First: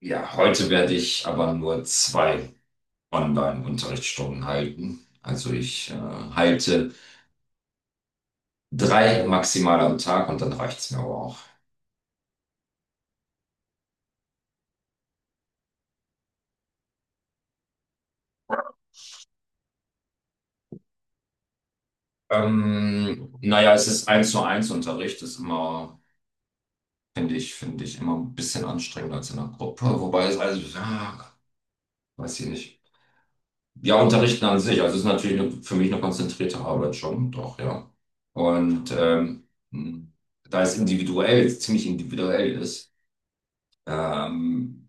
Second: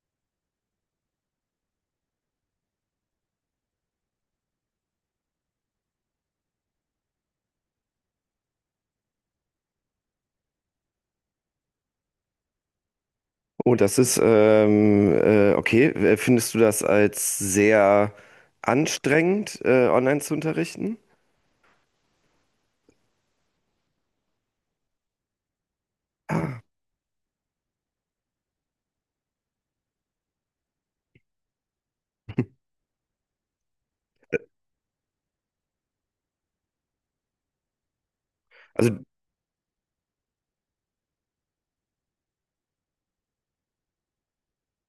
Ja, heute werde ich aber nur zwei Online-Unterrichtsstunden halten. Also ich halte drei maximal am Tag und dann reicht's mir aber auch. Oh, das ist, okay. Findest du das als sehr anstrengend, online zu unterrichten? Naja, es ist eins zu eins Unterricht, ist immer, Ah. finde ich immer ein bisschen anstrengender als in einer Gruppe. Wobei es also, ja, weiß ich nicht. Ja, Unterrichten an sich, also es ist natürlich eine, für mich eine konzentrierte Arbeit schon, doch, ja. Und Also, ähm, da es individuell, ziemlich individuell ist, ähm,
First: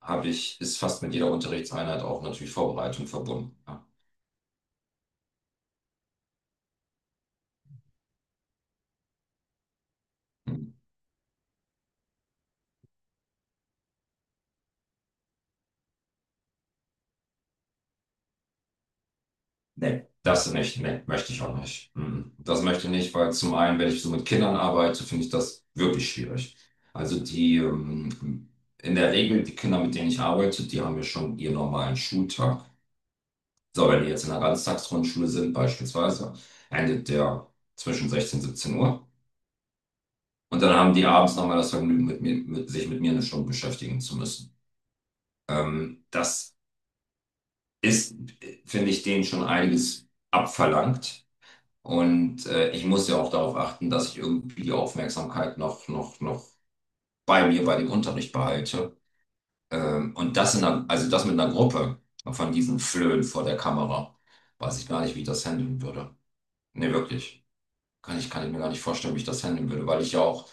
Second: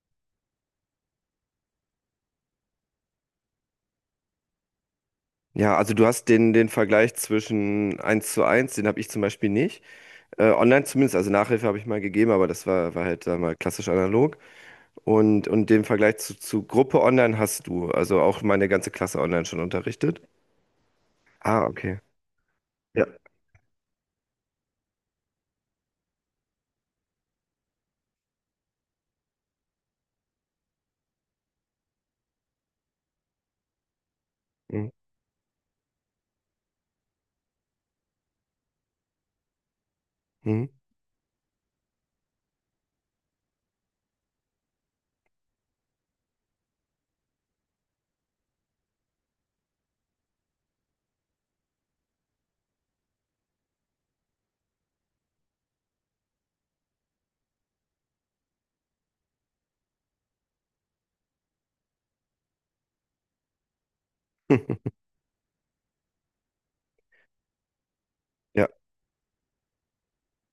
habe ich, ist fast mit jeder Unterrichtseinheit auch natürlich Vorbereitung verbunden. Ja. ja, also du hast den Vergleich zwischen eins zu eins, den habe ich zum Beispiel nicht. Hm. Online zumindest, also Nachhilfe habe ich mal gegeben, aber das war halt da mal klassisch analog. Und den Vergleich zu Gruppe online hast du, also auch meine ganze Klasse online schon Nee, unterrichtet. das nicht, nee, möchte ich auch Ah, nicht. okay. Mhm. Das möchte ich Ja. nicht, weil zum einen, wenn ich so mit Kindern arbeite, finde ich das wirklich schwierig. Also die, in der Regel, die Kinder, mit denen ich arbeite, die haben ja schon ihren normalen Schultag. So, wenn die jetzt in einer Mhm. Ganztagsgrundschule sind, beispielsweise, endet der zwischen 16 und 17 Uhr. Und Mhm. dann haben die abends nochmal das Vergnügen, mit mir, mit, sich mit mir eine Stunde beschäftigen zu müssen. Das ist, finde ich, denen schon einiges abverlangt. Und ich muss ja auch darauf achten, dass ich irgendwie die Aufmerksamkeit noch bei mir, bei dem Unterricht behalte. Und das in einer, also das mit einer Gruppe von diesen Flöhen vor der Kamera. Weiß ich gar nicht, wie ich das handeln würde. Nee, wirklich. Kann ich mir Ja, gar nicht vorstellen, wie ich das handeln würde, weil ich ja auch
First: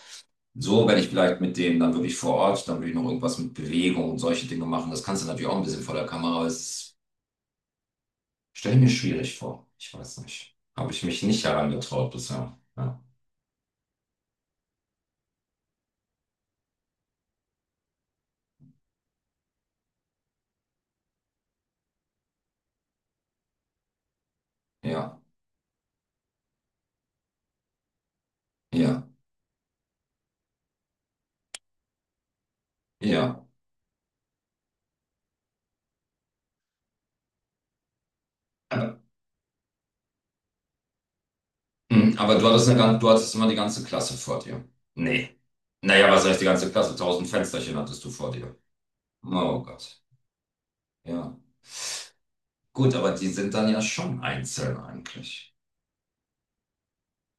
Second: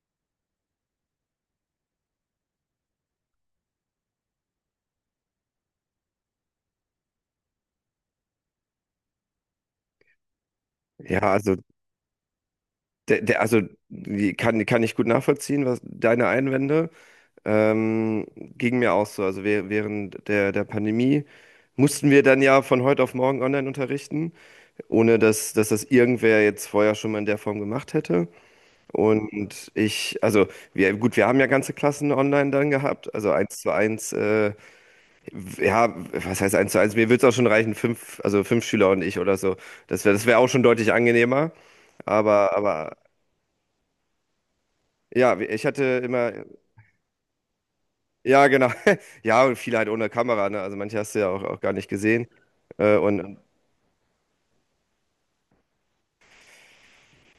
so, wenn ich vielleicht mit denen dann wirklich vor Ort, dann würde ich noch irgendwas mit Bewegung und solche Dinge machen. Das kannst du natürlich auch ein bisschen vor der Kamera, aber es ist Stelle ich mir schwierig vor. Ich weiß nicht. Habe ich ja, mich nicht also herangetraut bisher. Ja, Der, der, also die kann, kann ich gut nachvollziehen, was deine Einwände ging mir auch so. Also während der Pandemie mussten wir dann ja von heute auf morgen online unterrichten, ohne ja, dass das irgendwer jetzt vorher schon mal in der Form gemacht hätte. ja. Und ich, also wir, gut, wir haben ja ganze Klassen online dann gehabt, also Ja. eins zu eins, ja, was heißt eins zu eins? Mir würde es auch schon reichen, fünf, also fünf Schüler Äh, und ich oder so. Das wäre auch schon deutlich angenehmer. Aber du Aber, hattest, aber du hattest immer die ganze Klasse vor dir. Nee. ja, ich hatte Naja, was immer, heißt die ganze Klasse? Tausend Fensterchen hattest du vor ja, dir. genau. Ja, und Oh viele halt Gott. ohne Kamera, ne? Also manche hast du ja Ja. auch, auch gar nicht gesehen. Gut, Äh, aber die und sind dann ja schon einzeln eigentlich.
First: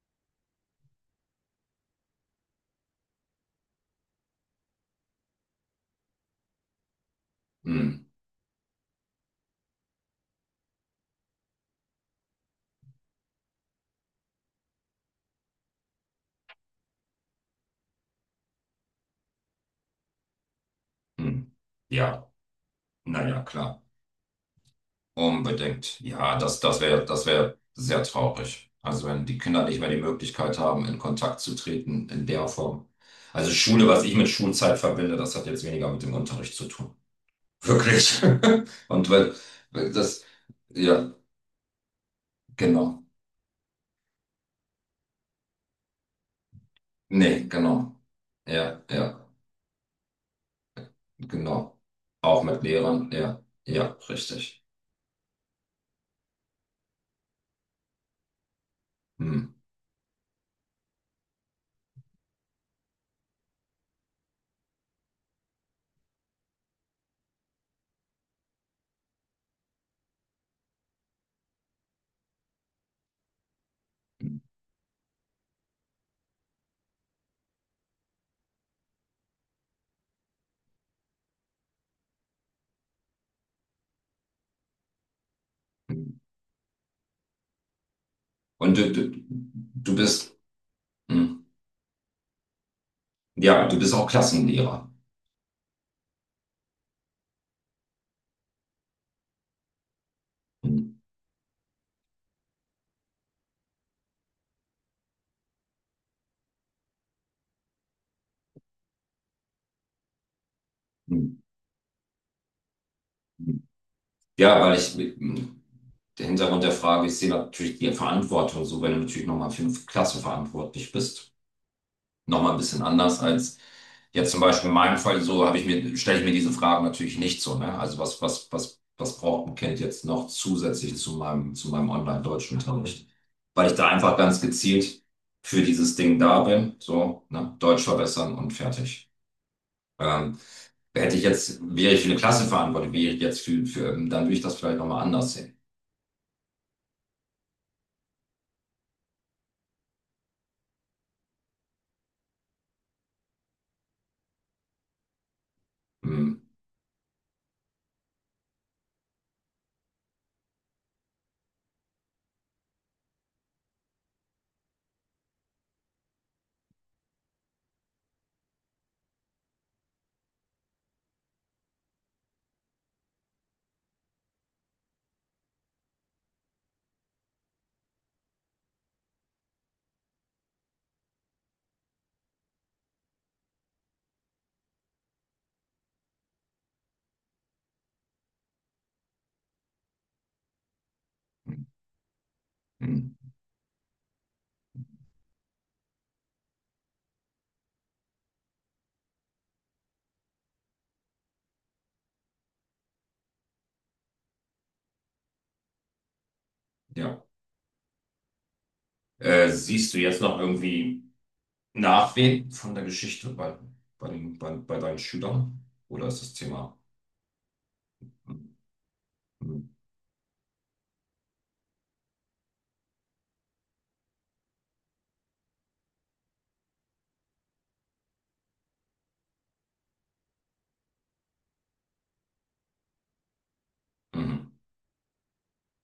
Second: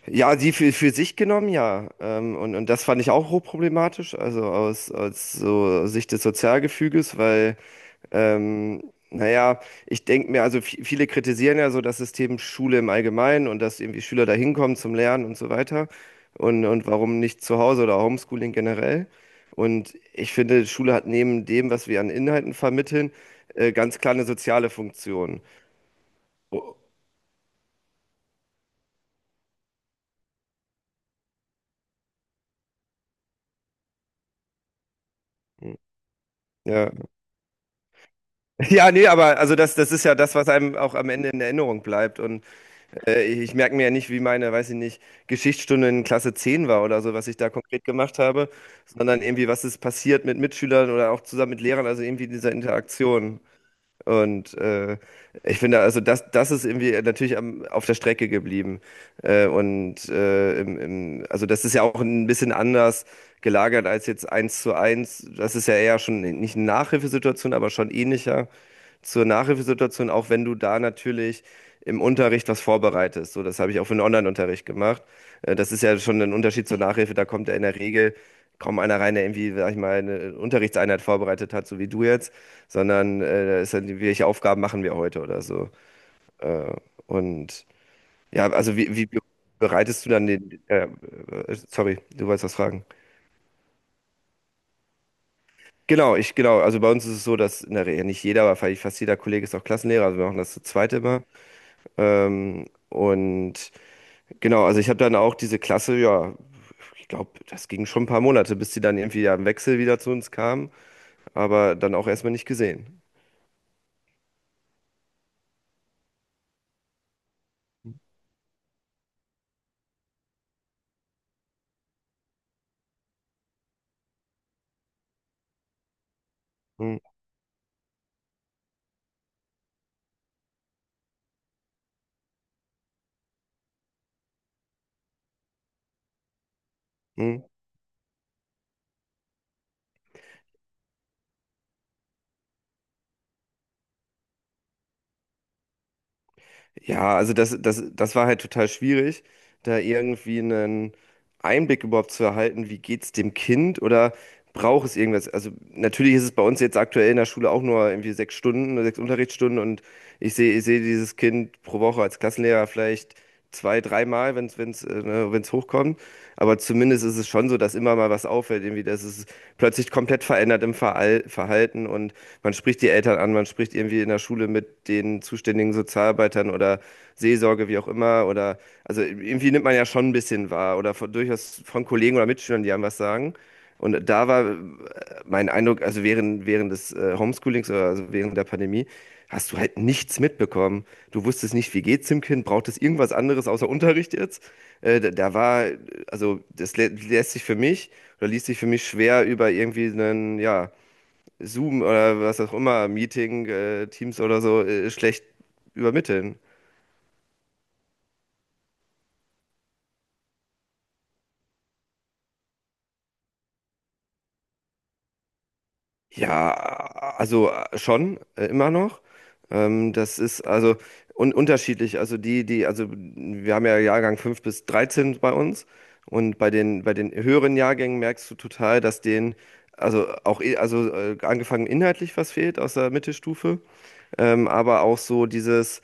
ja, die für sich genommen, ja. Und das fand ich auch hochproblematisch, also aus, aus so Sicht des Sozialgefüges, weil. Hm, Ähm, naja, ich denke mir, also viele kritisieren ja so das System Schule im Allgemeinen und dass irgendwie Schüler da hinkommen zum Lernen und so weiter. Und warum nicht zu Hause oder Homeschooling generell? Und ich finde, Schule hat neben hm. dem, was wir an Ja, Inhalten vermitteln, naja, klar. ganz klar eine soziale Funktion. Unbedingt. Ja, Oh, das wäre sehr traurig. Also wenn die Kinder nicht mehr die Möglichkeit haben, in Kontakt zu treten in der Form. Also Schule, was ich mit Schulzeit verbinde, das hat jetzt weniger mit dem Unterricht zu ja. tun. Wirklich. Ja, nee, Und weil, aber also das, das weil ist ja das, das, was einem auch am ja, Ende in Erinnerung bleibt. Genau. Ich merke mir ja nicht, wie meine, weiß ich nicht, Geschichtsstunde in Klasse 10 war oder so, was ich Nee, da konkret genau. gemacht habe, Ja, sondern ja, irgendwie, was ist passiert mit Mitschülern oder auch zusammen mit genau. Lehrern, also irgendwie Auch diese mit Lehrern, ja, Interaktion. ja, Und richtig. äh, Ich finde, also das, das ist irgendwie natürlich am, auf der Strecke geblieben. Hm. Also das ist ja auch ein bisschen anders gelagert als jetzt eins zu eins. Das ist ja eher schon nicht eine Nachhilfesituation, aber schon ähnlicher zur Nachhilfesituation, auch wenn du da natürlich im Unterricht was vorbereitest. So, das habe ich auch für den Online-Unterricht gemacht. Das ist ja schon ein Unterschied zur Nachhilfe. Da kommt ja in der Regel kaum einer rein, der irgendwie, sag ich mal, eine Unterrichtseinheit vorbereitet hat, so wie du jetzt, sondern da ist dann, welche Aufgaben machen wir heute oder so. Äh, und ja, also Und du, wie, wie du, du bereitest du dann bist, den, hm. Sorry, du wolltest was fragen. Ja, du bist auch Klassenlehrer. Genau, ich, genau. Also bei uns ist es so, dass in der Regel ja, nicht jeder, aber vielleicht fast jeder Kollege ist auch Klassenlehrer. Also wir machen das zu Hm. zweit immer. Ähm, und genau, also ich habe dann auch diese Klasse, ja, ich glaube, das ging schon ein paar Monate, bis sie dann irgendwie ja im Wechsel wieder zu uns kam, Hm. aber dann auch erstmal nicht gesehen. Hm. Ja, weil ich mit, m, der Hintergrund der Frage, ich sehe natürlich die Verantwortung, so wenn du natürlich nochmal für eine Klasse verantwortlich bist, nochmal ein bisschen anders als jetzt zum Beispiel in meinem Fall, so habe ich mir, stelle ich mir diese Fragen Hm, natürlich nicht so, ne? Also was braucht ein Kind jetzt noch zusätzlich zu meinem Online-Deutschunterricht? Weil ich da einfach ganz gezielt für dieses Ding da bin, so, hm. ne? Deutsch verbessern und fertig. Ähm, hätte ich jetzt, wäre ich für eine Klasse verantwortlich, wäre ich jetzt für, dann würde ich das vielleicht nochmal anders sehen. Ja, also das war halt total schwierig, da irgendwie einen Einblick überhaupt zu erhalten, wie geht's dem Kind oder braucht es irgendwas? Also natürlich ist es Hm, bei uns jetzt aktuell in der Schule auch nur irgendwie sechs Stunden oder sechs Unterrichtsstunden und ich sehe dieses Kind pro Woche als Klassenlehrer vielleicht zwei, dreimal, wenn es ne, wenn es hochkommt. Aber zumindest ist es schon so, dass immer mal was auffällt, irgendwie, dass es plötzlich komplett verändert im Verhalten und man spricht die Eltern an, man spricht irgendwie in der Schule mit den zuständigen Sozialarbeitern oder Seelsorge, wie auch immer, oder also irgendwie nimmt man ja schon ein bisschen wahr oder von, durchaus von Kollegen oder Mitschülern, die einem was sagen. Und da war, mein Eindruck, also während des Homeschoolings oder also während der Pandemie, hast du halt nichts mitbekommen. Du wusstest nicht, wie geht's dem Kind, braucht es irgendwas hm, anderes außer Unterricht jetzt? Äh, da, da war, äh, also das lä lässt sich für mich oder ließ sich für mich schwer über irgendwie einen, ja, Zoom oder was auch immer, Meeting, Teams oder so, schlecht übermitteln. ja. Siehst du jetzt noch irgendwie Nachwehen von der Geschichte bei, bei, den, bei, bei deinen Schülern? Oder ist das Ja, Thema also schon, hm, immer noch. hm, Das ist also un unterschiedlich. Also die, die, also wir haben ja Jahrgang 5 bis 13 bei uns. Und bei den höheren Jahrgängen merkst du total, dass denen, also auch, angefangen inhaltlich was fehlt aus der Mittelstufe, hm, aber auch so dieses,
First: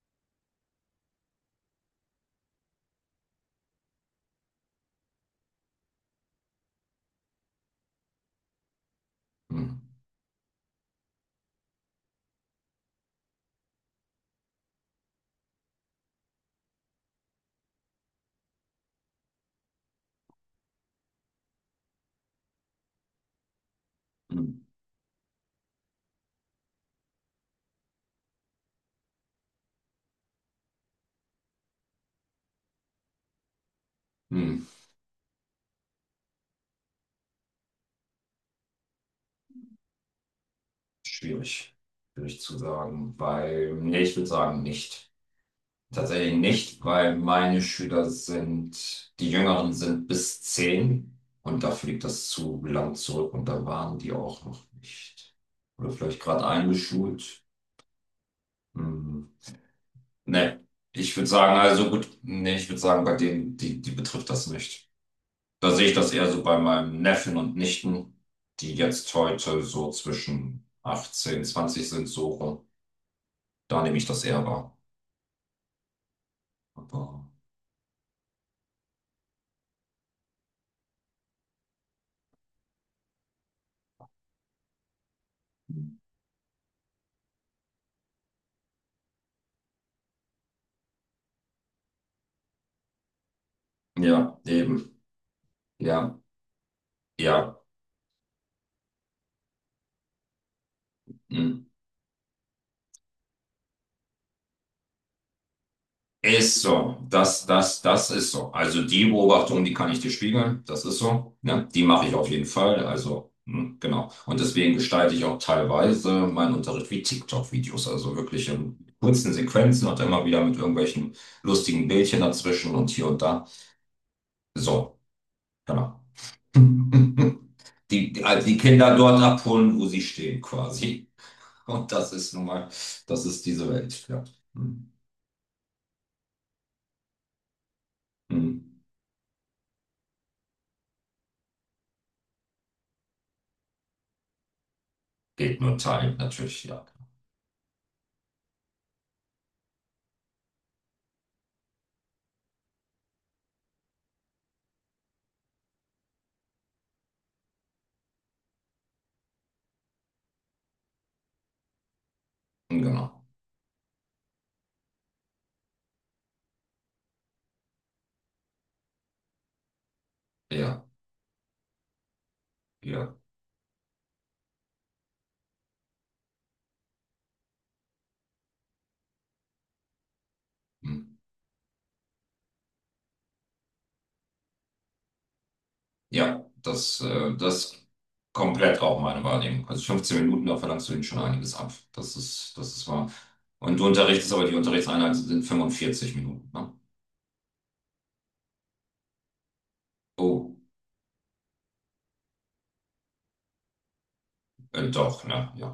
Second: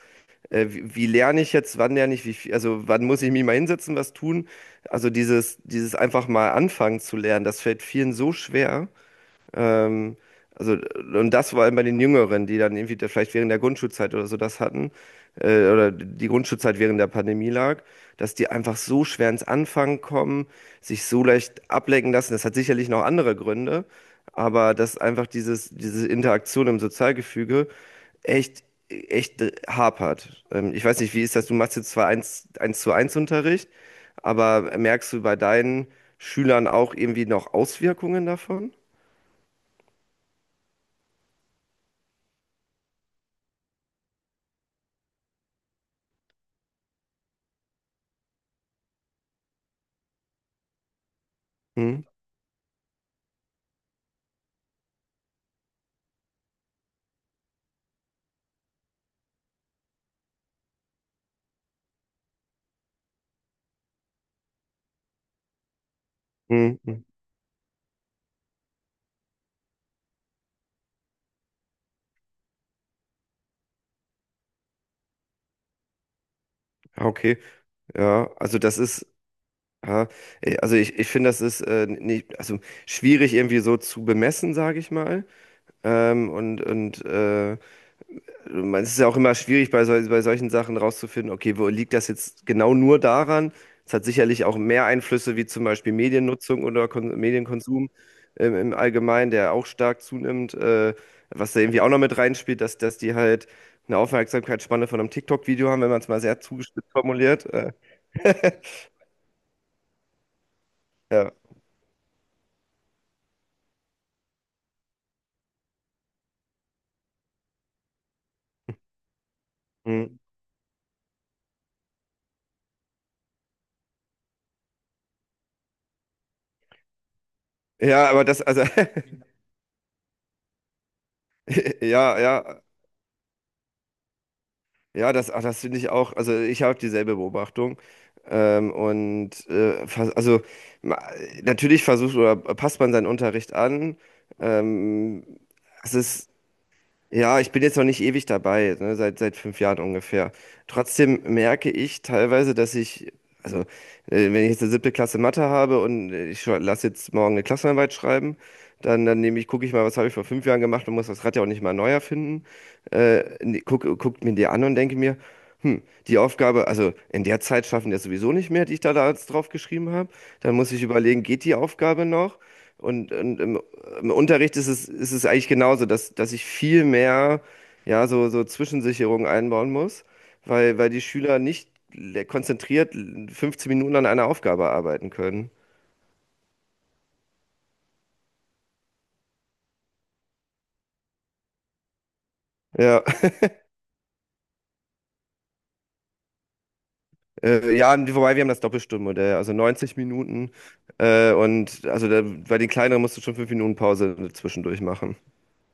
wie, wie lerne ich jetzt, wann lerne ich, wie viel, also wann muss ich mich mal hinsetzen, was tun? Also dieses, dieses einfach mal anfangen zu lernen, das fällt vielen so schwer. hm, Ähm, also, und das vor allem bei den Jüngeren, die dann irgendwie da vielleicht während der Grundschulzeit oder so das hatten, oder die Grundschulzeit während der Pandemie lag, dass die einfach so schwer ins Anfangen kommen, sich so leicht ablenken lassen. Das hat sicherlich noch andere Gründe, hm, aber dass einfach dieses, diese Interaktion im Sozialgefüge echt, echt hapert. Ich weiß nicht, wie ist das? Du machst jetzt zwar eins zu eins Unterricht, hm, hm, aber merkst du bei deinen Schülern auch irgendwie noch Auswirkungen davon? schwierig? Schwierig zu sagen, weil, nee, ich würde sagen, nicht. Tatsächlich nicht, weil meine Schüler sind, die Jüngeren sind bis 10 und dafür Hm? liegt das zu lang zurück und da waren die auch noch nicht. Oder vielleicht gerade eingeschult. Hm. Nee, ich würde sagen, also gut, nee, ich würde sagen, bei denen, die, die betrifft das nicht. Da sehe ich das eher so bei Hm, meinem hm. Neffen und Nichten, die jetzt heute so zwischen 18, 20 sind, so rum. Da nehme ich das eher wahr. Ah, Aber, okay, ja, also das ist, ja, also ich finde, das ist nicht, also schwierig irgendwie so zu bemessen, sage ich mal. Ähm, und und äh, Es ist ja auch immer schwierig bei, sol bei solchen Sachen rauszufinden, okay, wo liegt das jetzt genau nur daran? Es hat ja, sicherlich auch mehr eben. Einflüsse wie zum Beispiel Ja, Mediennutzung oder Kon ja. Medienkonsum im, im Allgemeinen, der auch stark zunimmt, was da Mm. irgendwie auch noch mit reinspielt, dass, dass die halt eine Aufmerksamkeitsspanne von einem TikTok-Video haben, wenn man es mal sehr Ist zugespitzt so, formuliert. Das ist so. Also die Beobachtung, die kann ich dir spiegeln, das ist Ja. so. Ne? Die mache ich auf jeden Fall. Also, hm, genau. Und deswegen gestalte ich auch teilweise meinen Unterricht wie TikTok-Videos. Also wirklich in kurzen Sequenzen und Hm. immer wieder mit irgendwelchen lustigen Bildchen dazwischen und hier und da. So, genau. Ja, aber das, also die also, Kinder dort abholen, wo sie stehen, quasi. Und das ja, ist ja, nun mal, das ist diese Welt. Ja. Hm, ja, das, ach, das finde ich auch, also ich habe dieselbe Beobachtung. hm. Ähm, und äh, vers- also ma- Natürlich versucht oder passt man seinen Unterricht an. Ähm, Geht nur es Teil, ist natürlich, ja. Ja, ich bin jetzt noch nicht ewig dabei, ne, seit fünf Jahren ungefähr. Trotzdem merke ich teilweise, dass ich, also äh, wenn ich jetzt eine siebte Klasse Mathe habe und lass jetzt morgen eine Klassenarbeit schreiben, dann nehme ich, gucke ich mal, was habe ich vor fünf Jahren gemacht und muss das Rad ja auch nicht mal neu erfinden. Genau. Guckt mir die an und denke mir, hm, die Aufgabe, also in der Zeit schaffen wir sowieso nicht mehr, die ich da jetzt drauf geschrieben habe. Dann muss ich Ja, überlegen, geht die Aufgabe noch? Und, ja. und im, Im Unterricht ist es eigentlich genauso, dass ich viel mehr, ja, so Zwischensicherungen einbauen muss, weil Hm. die Schüler nicht konzentriert 15 Minuten an einer Aufgabe arbeiten können. Ja, das komplett auch meine Wahrnehmung. Also 15 Minuten, da verlangst du ihnen schon einiges ab. Das ist Ja, wahr. Und du unterrichtest aber, die Unterrichtseinheiten sind 45 Minuten, ne? Ja, wobei wir haben das Doppelstundenmodell, also 90 Minuten Oh, und also da, bei den kleineren musst du schon 5 Minuten Pause zwischendurch machen. doch, ne? Ja.